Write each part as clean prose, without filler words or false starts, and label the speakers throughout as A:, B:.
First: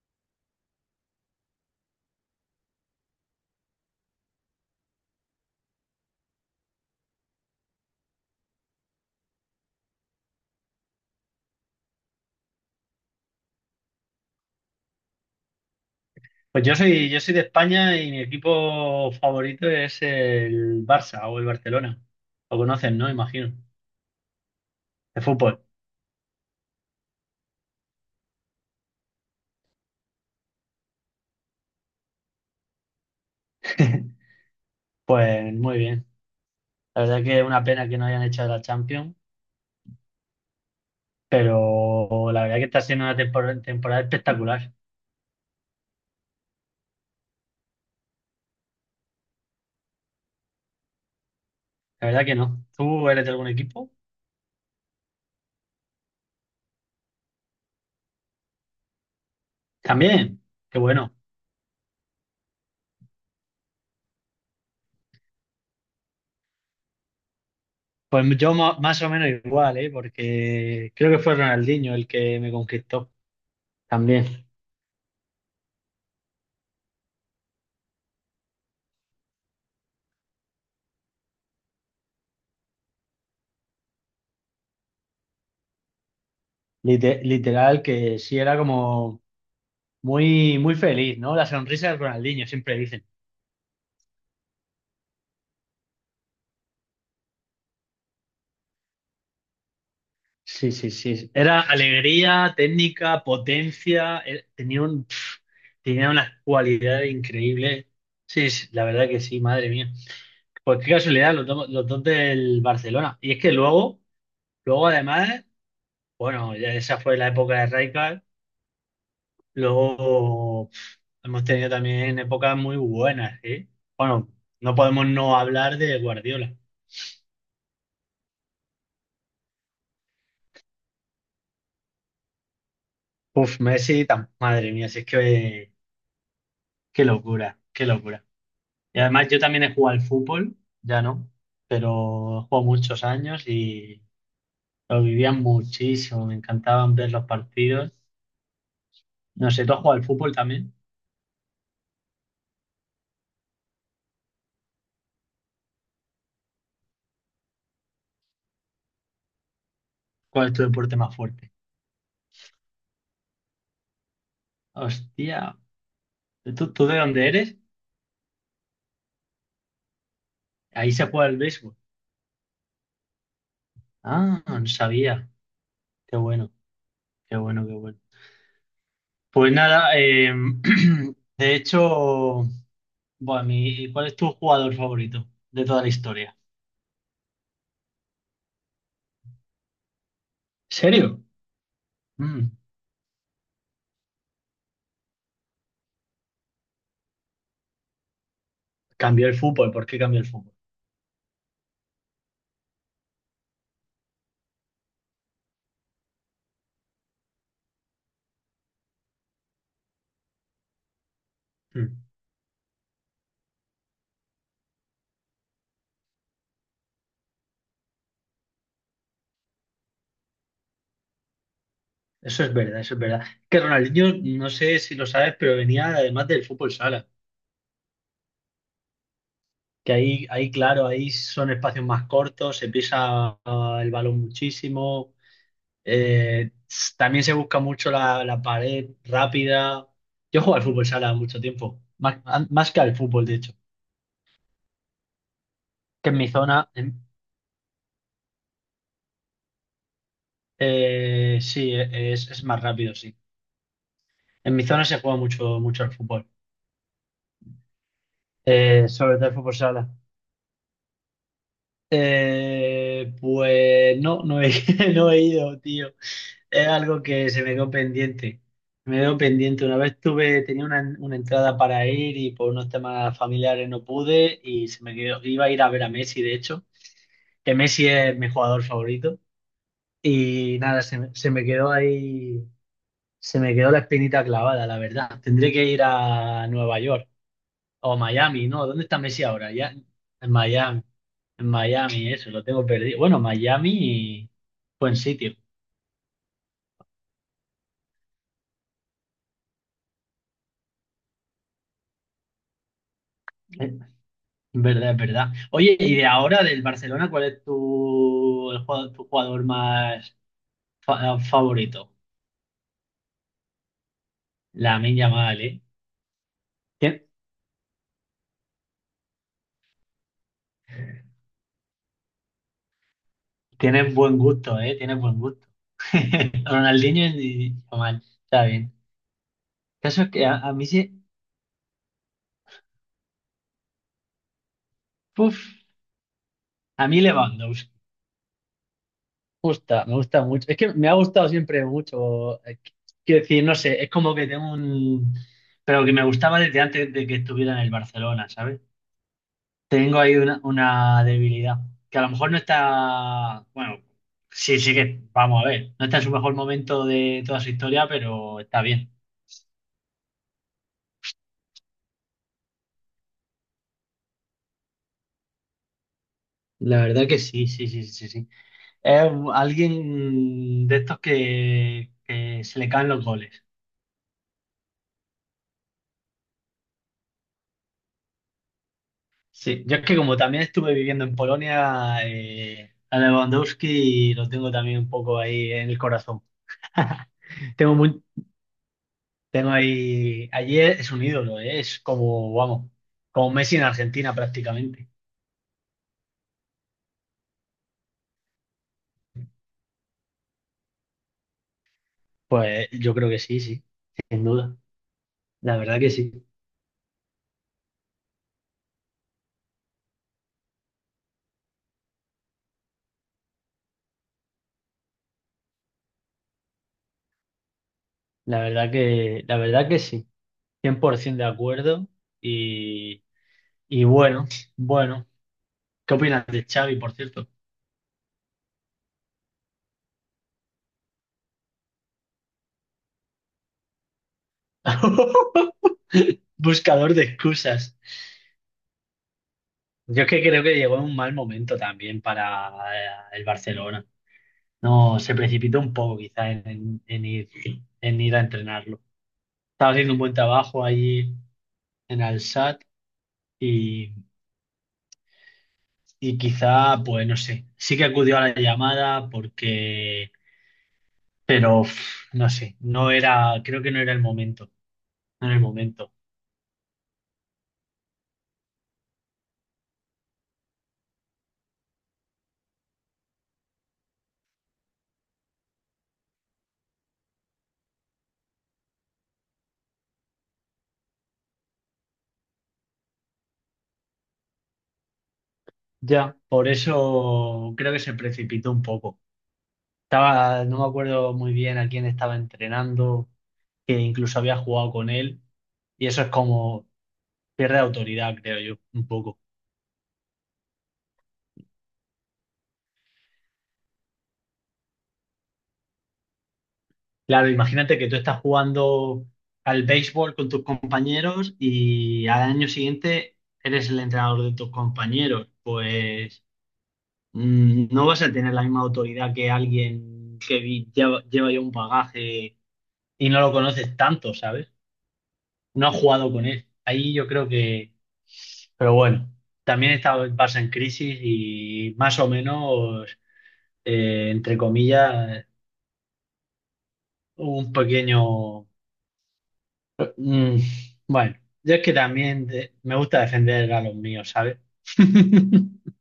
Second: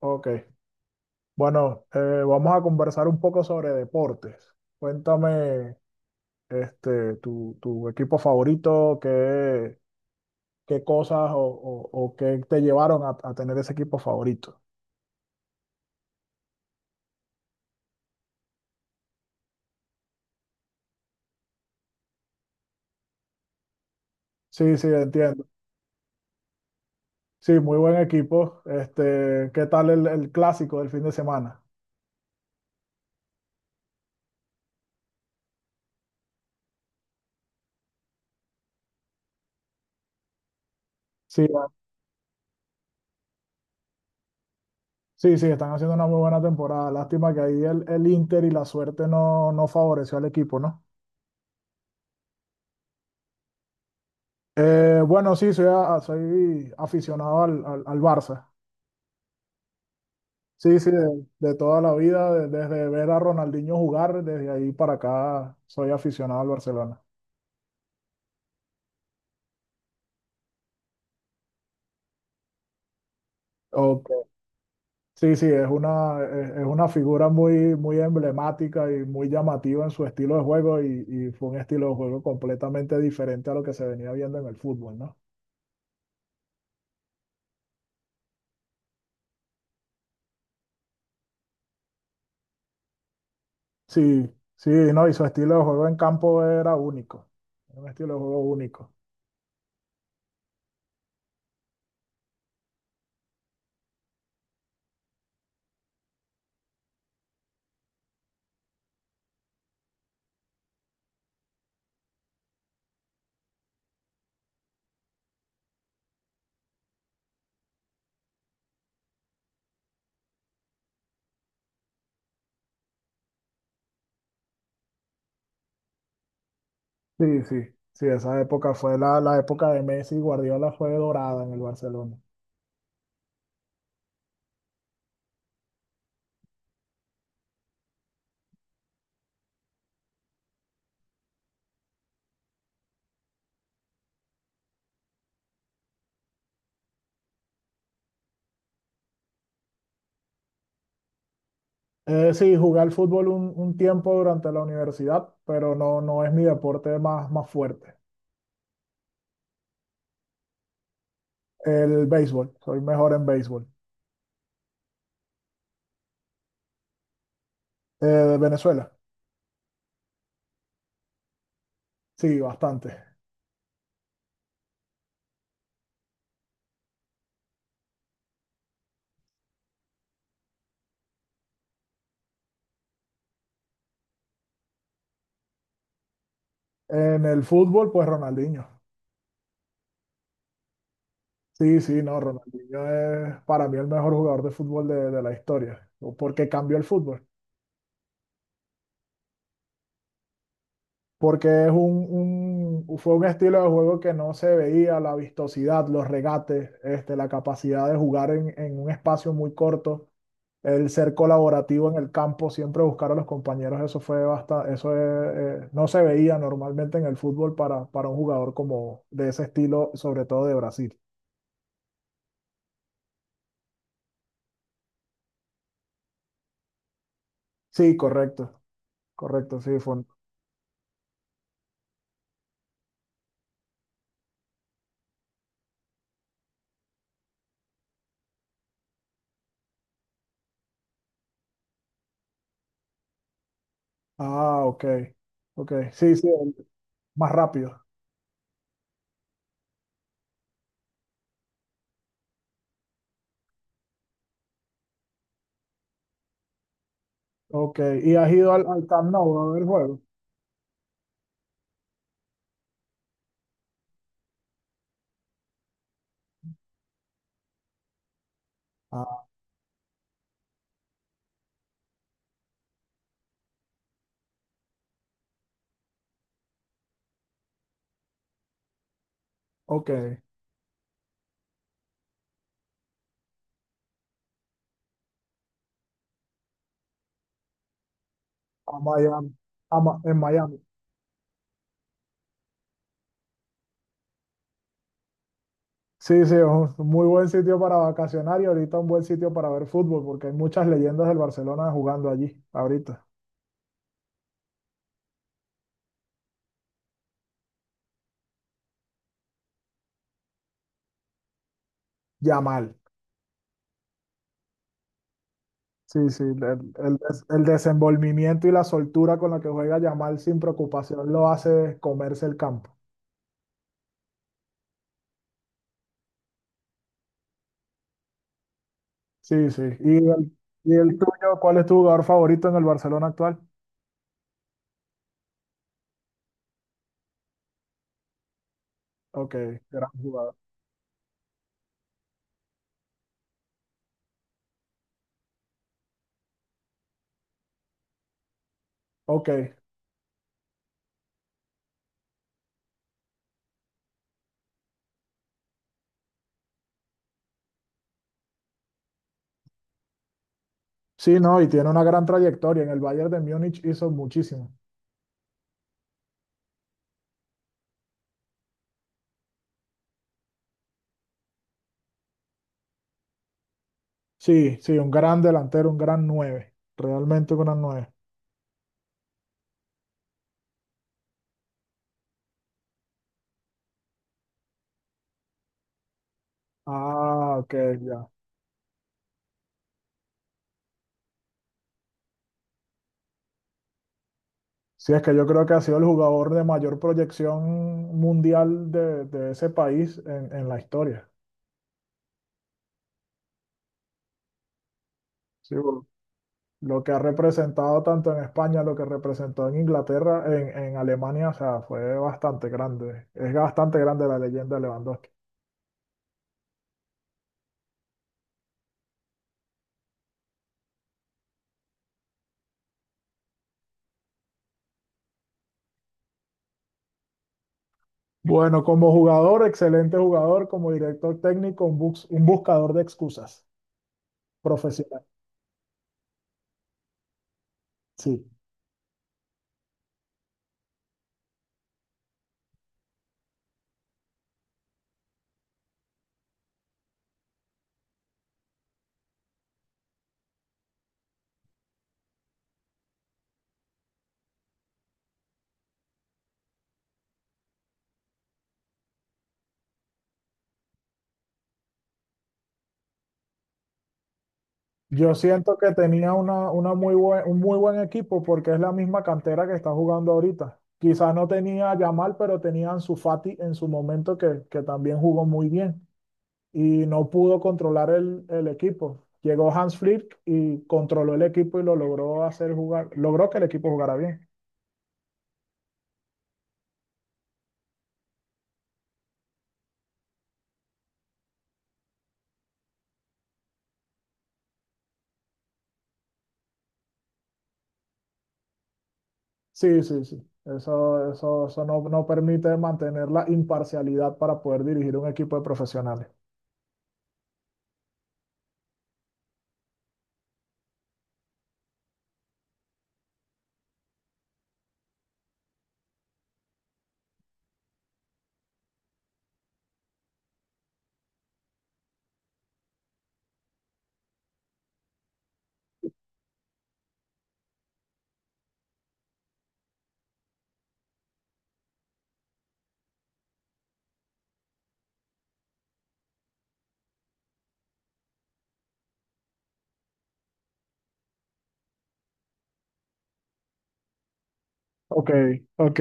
A: Ok, bueno, vamos a conversar un poco sobre deportes. Cuéntame, tu equipo favorito, qué cosas o qué te llevaron a tener ese equipo favorito.
B: Pues yo soy de España y mi equipo favorito es el Barça o el Barcelona. Lo conocen, ¿no? Imagino.
A: Sí, sí,
B: De
A: entiendo.
B: fútbol.
A: Sí, muy buen equipo. Este, ¿qué tal el clásico del fin de semana?
B: Pues muy bien. La verdad que es una pena que no hayan hecho la Champions,
A: Sí, va-
B: pero la verdad que está siendo una temporada espectacular.
A: sí, sí, están haciendo una muy buena temporada. Lástima que ahí el Inter y la suerte no favoreció al equipo, ¿no?
B: La verdad que no. ¿Tú eres de algún equipo?
A: Bueno, sí, soy aficionado al Barça.
B: También.
A: Sí,
B: Qué
A: sí,
B: bueno.
A: de toda la vida, desde ver a Ronaldinho jugar, desde ahí para acá soy aficionado al Barcelona.
B: Pues yo más o menos igual, ¿eh? Porque creo que fue Ronaldinho el que me conquistó.
A: Ok.
B: También.
A: Sí, sí, es una figura muy, muy emblemática y muy llamativa en su estilo de juego y fue un estilo de juego completamente diferente a lo que se venía viendo en el fútbol, ¿no?
B: Literal que sí, era como... Muy, muy feliz, ¿no? La sonrisa de Ronaldinho, siempre dicen.
A: Sí, sí, no, y su estilo de juego en campo era único, era un estilo de juego único.
B: Sí, sí, sí. Era alegría, técnica, potencia. Tenía un, tenía una cualidad increíble. Sí, sí, la verdad que sí, madre mía. Pues qué casualidad, los dos del Barcelona. Y es que luego, luego además, bueno, ya esa fue la época de Rijkaard. Luego hemos tenido también épocas muy buenas, ¿eh? Bueno, no podemos no hablar de Guardiola.
A: Sí, sí, sí, esa época fue la época de Messi y Guardiola fue dorada en el Barcelona.
B: Uf, Messi, madre mía, si es que... Qué locura, qué locura. Y además yo también he jugado al fútbol, ya no, pero he jugado muchos años y lo vivía muchísimo, me encantaban ver los partidos. No sé, ¿tú has jugado al fútbol también?
A: Sí, jugué al fútbol un tiempo durante la universidad, pero no, no es mi deporte más fuerte.
B: ¿Cuál es tu deporte más fuerte?
A: El béisbol, soy mejor en béisbol.
B: Hostia, ¿tú de dónde eres?
A: De Venezuela,
B: Ahí se juega el béisbol.
A: sí, bastante.
B: Ah, no sabía. Qué bueno, qué bueno, qué bueno. Pues nada, de hecho, bueno, ¿cuál es tu jugador favorito de toda la historia?
A: En el fútbol, pues Ronaldinho.
B: ¿En serio?
A: Sí, sí, no,
B: Mm,
A: Ronaldinho es para mí el mejor jugador de fútbol de la historia, o porque cambió el fútbol,
B: cambió el fútbol, ¿por qué cambió el fútbol?
A: porque es fue un estilo de juego que no se veía, la vistosidad, los regates, la capacidad de jugar en un espacio muy corto, el ser colaborativo en
B: Mm,
A: el campo, siempre buscar a los compañeros, eso fue bastante, eso es, no se veía normalmente en el fútbol para un jugador como de ese estilo, sobre todo de Brasil.
B: eso es verdad, eso es verdad. Que Ronaldinho, no sé si lo sabes, pero venía además del fútbol sala,
A: Sí, correcto, correcto, sí,
B: que ahí, ahí claro, ahí son espacios más cortos, se pisa el balón muchísimo, también se busca mucho la, la pared rápida. Yo juego al fútbol sala mucho tiempo, más, más que al fútbol, de hecho,
A: ah, ok, ok,
B: que
A: sí,
B: en
A: sí,
B: mi zona,
A: más rápido.
B: sí, es más rápido, sí. En mi zona se juega mucho, mucho al fútbol,
A: Ok, ¿y has ido al Camp
B: sobre todo al
A: Nou a
B: fútbol
A: ver el
B: sala.
A: juego?
B: Eh, pues no, no he, no he ido, tío. Es algo que se me quedó pendiente. Me quedó
A: Ah,
B: pendiente. Una vez tuve, tenía una entrada para ir y por unos temas familiares no pude y se me quedó. Iba a ir a ver a Messi, de hecho, que Messi es mi jugador favorito.
A: ok, a
B: Y nada, se me quedó ahí, se me quedó la espinita clavada, la verdad. Tendré que ir a Nueva York o Miami, ¿no? ¿Dónde está Messi
A: Miami,
B: ahora? Ya,
A: en
B: en
A: Miami.
B: Miami. En Miami, eso, lo tengo perdido. Bueno, Miami y buen sitio.
A: Sí, sí, es un muy buen sitio para vacacionar y ahorita un buen sitio para ver fútbol, porque hay muchas leyendas del Barcelona jugando allí, ahorita.
B: Eh, Verdad, es verdad. Oye, y de ahora del Barcelona, ¿cuál es tu, el jugador, tu jugador más favorito?
A: Yamal.
B: La Yamal, ¿eh?
A: Sí, sí,
B: Tien-
A: el desenvolvimiento y la soltura con la que juega Yamal sin preocupación lo hace comerse el campo.
B: Tienes buen gusto, ¿eh? Tienes buen gusto. Ronaldinho y Yamal, está bien.
A: Sí, sí.
B: El
A: ¿Y
B: caso es que a mí
A: y el
B: sí,
A: tuyo? ¿Cuál es tu jugador favorito en el Barcelona actual?
B: puf, a mí Lewandowski
A: Ok,
B: gusta,
A: gran
B: me gusta
A: jugador.
B: mucho. Es que me ha gustado siempre mucho. Quiero decir, no sé, es como que tengo un... Pero que me gustaba desde antes de que estuviera en el Barcelona, ¿sabes?
A: Ok.
B: Tengo ahí una debilidad, que a lo mejor no está... Bueno, sí, sí que, vamos a ver, no está en su mejor momento de toda su historia, pero está bien.
A: Sí, no, y tiene una gran trayectoria. En el Bayern de Múnich hizo muchísimo.
B: La verdad que sí, sí, sí, sí, sí. Es alguien de estos que se le caen los goles.
A: Sí, sí, un gran delantero, un gran nueve. Realmente un gran nueve.
B: Sí, yo es que como también estuve viviendo en Polonia, a Lewandowski lo tengo también un poco ahí en el corazón.
A: Ah, ok,
B: Tengo muy,
A: ya.
B: tengo ahí, allí es un ídolo, es como, vamos, como Messi en Argentina prácticamente.
A: Sí, es que yo creo que ha sido el jugador de mayor proyección mundial de ese país en la historia.
B: Pues yo creo que sí, sí, sin duda.
A: Sí,
B: La verdad
A: por
B: que sí,
A: lo que ha representado tanto en España, lo que representó en Inglaterra, en Alemania, o sea, fue bastante grande. Es bastante grande la leyenda de Lewandowski.
B: la verdad que sí, 100% de acuerdo. Y, y bueno, bueno, ¿qué opinas de Xavi, por cierto?
A: Bueno, como jugador, excelente jugador, como director técnico, un buscador de excusas profesional.
B: Buscador de excusas.
A: Sí.
B: Yo es que creo que llegó en un mal momento también para el Barcelona. No, se precipitó un poco quizás en ir a entrenarlo. Estaba haciendo un buen trabajo allí en Al Sadd y, y quizá, pues no sé, sí que acudió a la llamada porque, pero no sé, no era, creo que no era el momento,
A: Yo
B: no era el
A: siento que
B: momento.
A: tenía una muy buen, un muy buen equipo porque es la misma cantera que está jugando ahorita. Quizás no tenía a Yamal, pero tenía a Ansu Fati en su momento que también jugó muy bien y no pudo controlar el equipo. Llegó Hans Flick y controló el equipo y lo logró hacer jugar, logró que el equipo jugara bien.
B: Ya, por eso creo que se precipitó un poco. Estaba, no me acuerdo muy bien a quién estaba entrenando, que incluso había jugado con él. Y eso es como, pierde autoridad, creo yo, un poco.
A: Sí, sí, sí. Eso no, no permite mantener la imparcialidad para poder dirigir un equipo de profesionales.
B: Claro, imagínate que tú estás jugando al béisbol con tus compañeros y al año siguiente eres el entrenador de tus compañeros. Pues mm, no vas a tener la misma autoridad que alguien que lleva, lleva ya un bagaje y no lo conoces tanto, ¿sabes? No has jugado con él. Ahí yo creo que... Pero bueno, también está el Barça en crisis y más o menos, entre comillas un pequeño... mm, bueno, yo es que también me gusta defender a los míos, ¿sabes?
A: Ok, ok.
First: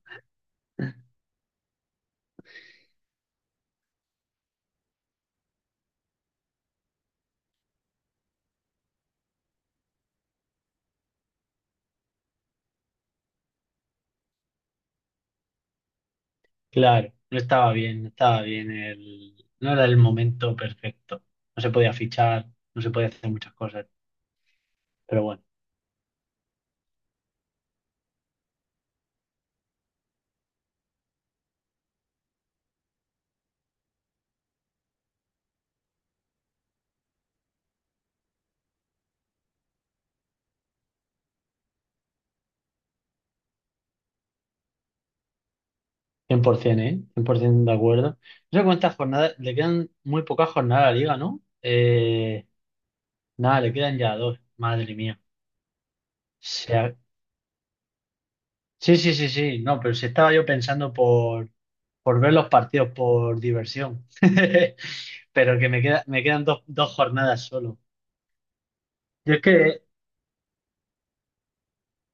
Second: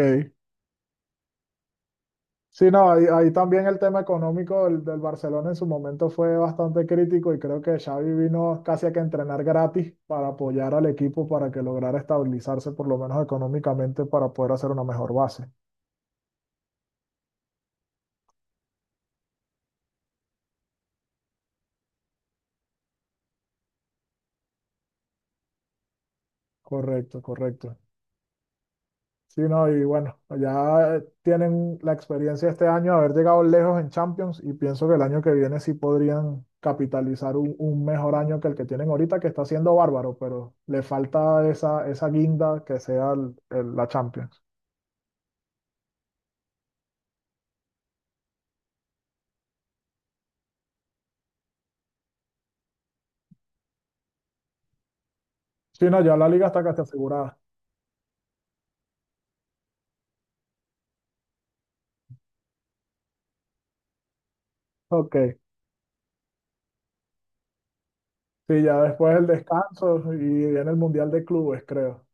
A: Sí, no, ahí, ahí también el tema económico del Barcelona en su momento fue bastante crítico y creo que Xavi vino casi a que entrenar gratis para apoyar al equipo para que lograra estabilizarse por lo menos económicamente para poder hacer una mejor base.
B: Claro, no estaba bien, no estaba bien el... No era el momento perfecto. No se podía fichar, no se podía hacer muchas cosas. Pero bueno,
A: Correcto, correcto. Sí, no, y bueno, ya tienen la experiencia este año de haber llegado lejos en Champions y pienso que el año que viene sí podrían capitalizar un mejor año que el que tienen ahorita, que está siendo bárbaro, pero le falta esa, esa guinda que sea la Champions.
B: 100%, ¿eh? 100% de acuerdo. No sé cuántas jornadas... Le quedan muy pocas jornadas a la liga, ¿no? Nada, le quedan ya 2. Madre mía.
A: Sí, no, ya la liga está casi
B: Se,
A: asegurada.
B: Sí, sí, sí, sí. No, pero si estaba yo pensando por ver los partidos por diversión.
A: Ok.
B: Pero que me queda, me quedan dos, 2 jornadas solo.
A: Sí, ya después el
B: Yo es que,
A: descanso y viene el Mundial de Clubes, creo.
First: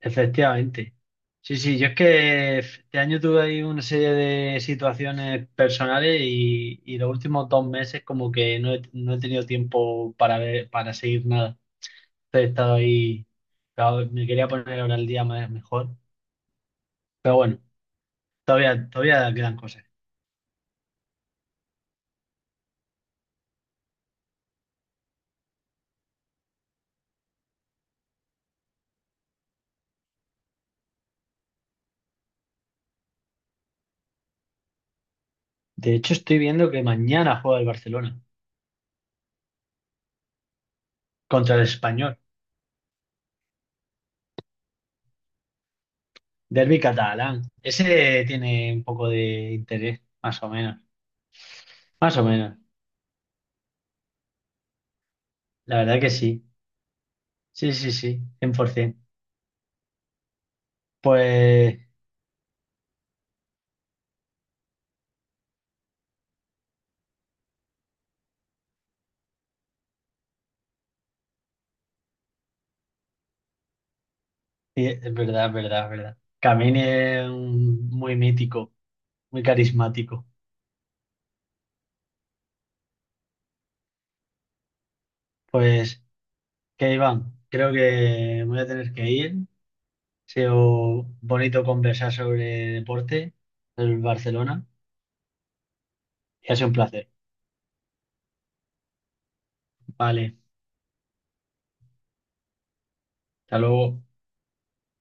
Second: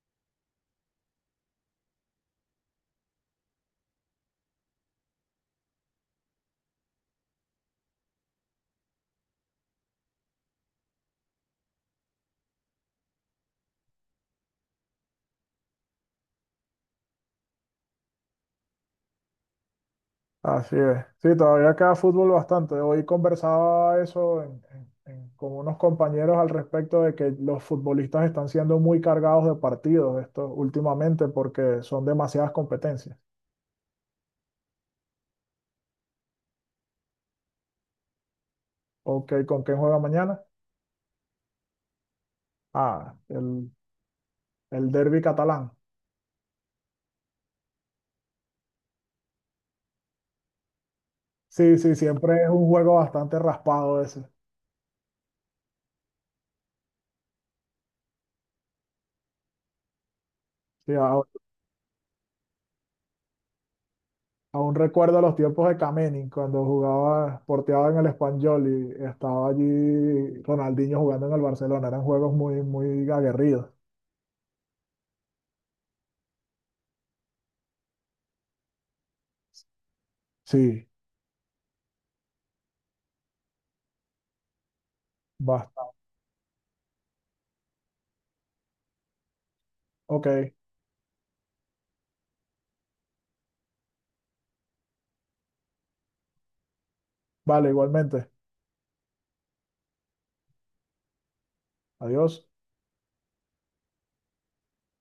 B: efectivamente. Sí, sí, yo es que este año tuve ahí una serie de situaciones personales y los últimos 2 meses como que no he, no he tenido tiempo para ver, para seguir nada. He estado ahí, claro, me quería poner ahora el día más mejor. Pero bueno, todavía, todavía quedan cosas.
A: Así es. Sí, todavía queda fútbol bastante. Hoy conversaba eso con unos compañeros al respecto de que los futbolistas están siendo muy cargados de partidos esto últimamente porque son demasiadas competencias.
B: De hecho, estoy viendo que mañana juega el Barcelona
A: Ok, ¿con quién juega mañana?
B: contra el Español.
A: Ah, el derbi catalán.
B: Derbi catalán. Ese tiene un poco de interés, más o menos.
A: Sí, sí,
B: Más o
A: siempre es
B: menos.
A: un juego bastante raspado ese.
B: La verdad que sí. Sí, sí, sí. 100%.
A: Sí,
B: Pues
A: aún recuerdo los tiempos de Kameni, cuando jugaba, porteaba en el Espanyol y estaba allí Ronaldinho jugando en el Barcelona. Eran juegos muy, muy aguerridos.
B: sí, es verdad, es verdad, es verdad. Camini es muy mítico, muy carismático.
A: Sí, basta.
B: Pues, ¿qué, Iván? Creo que voy a tener que ir. Ha
A: Ok,
B: sido bonito conversar sobre deporte del Barcelona y ha sido un placer.
A: vale, igualmente.
B: Vale,
A: Adiós.
B: hasta luego.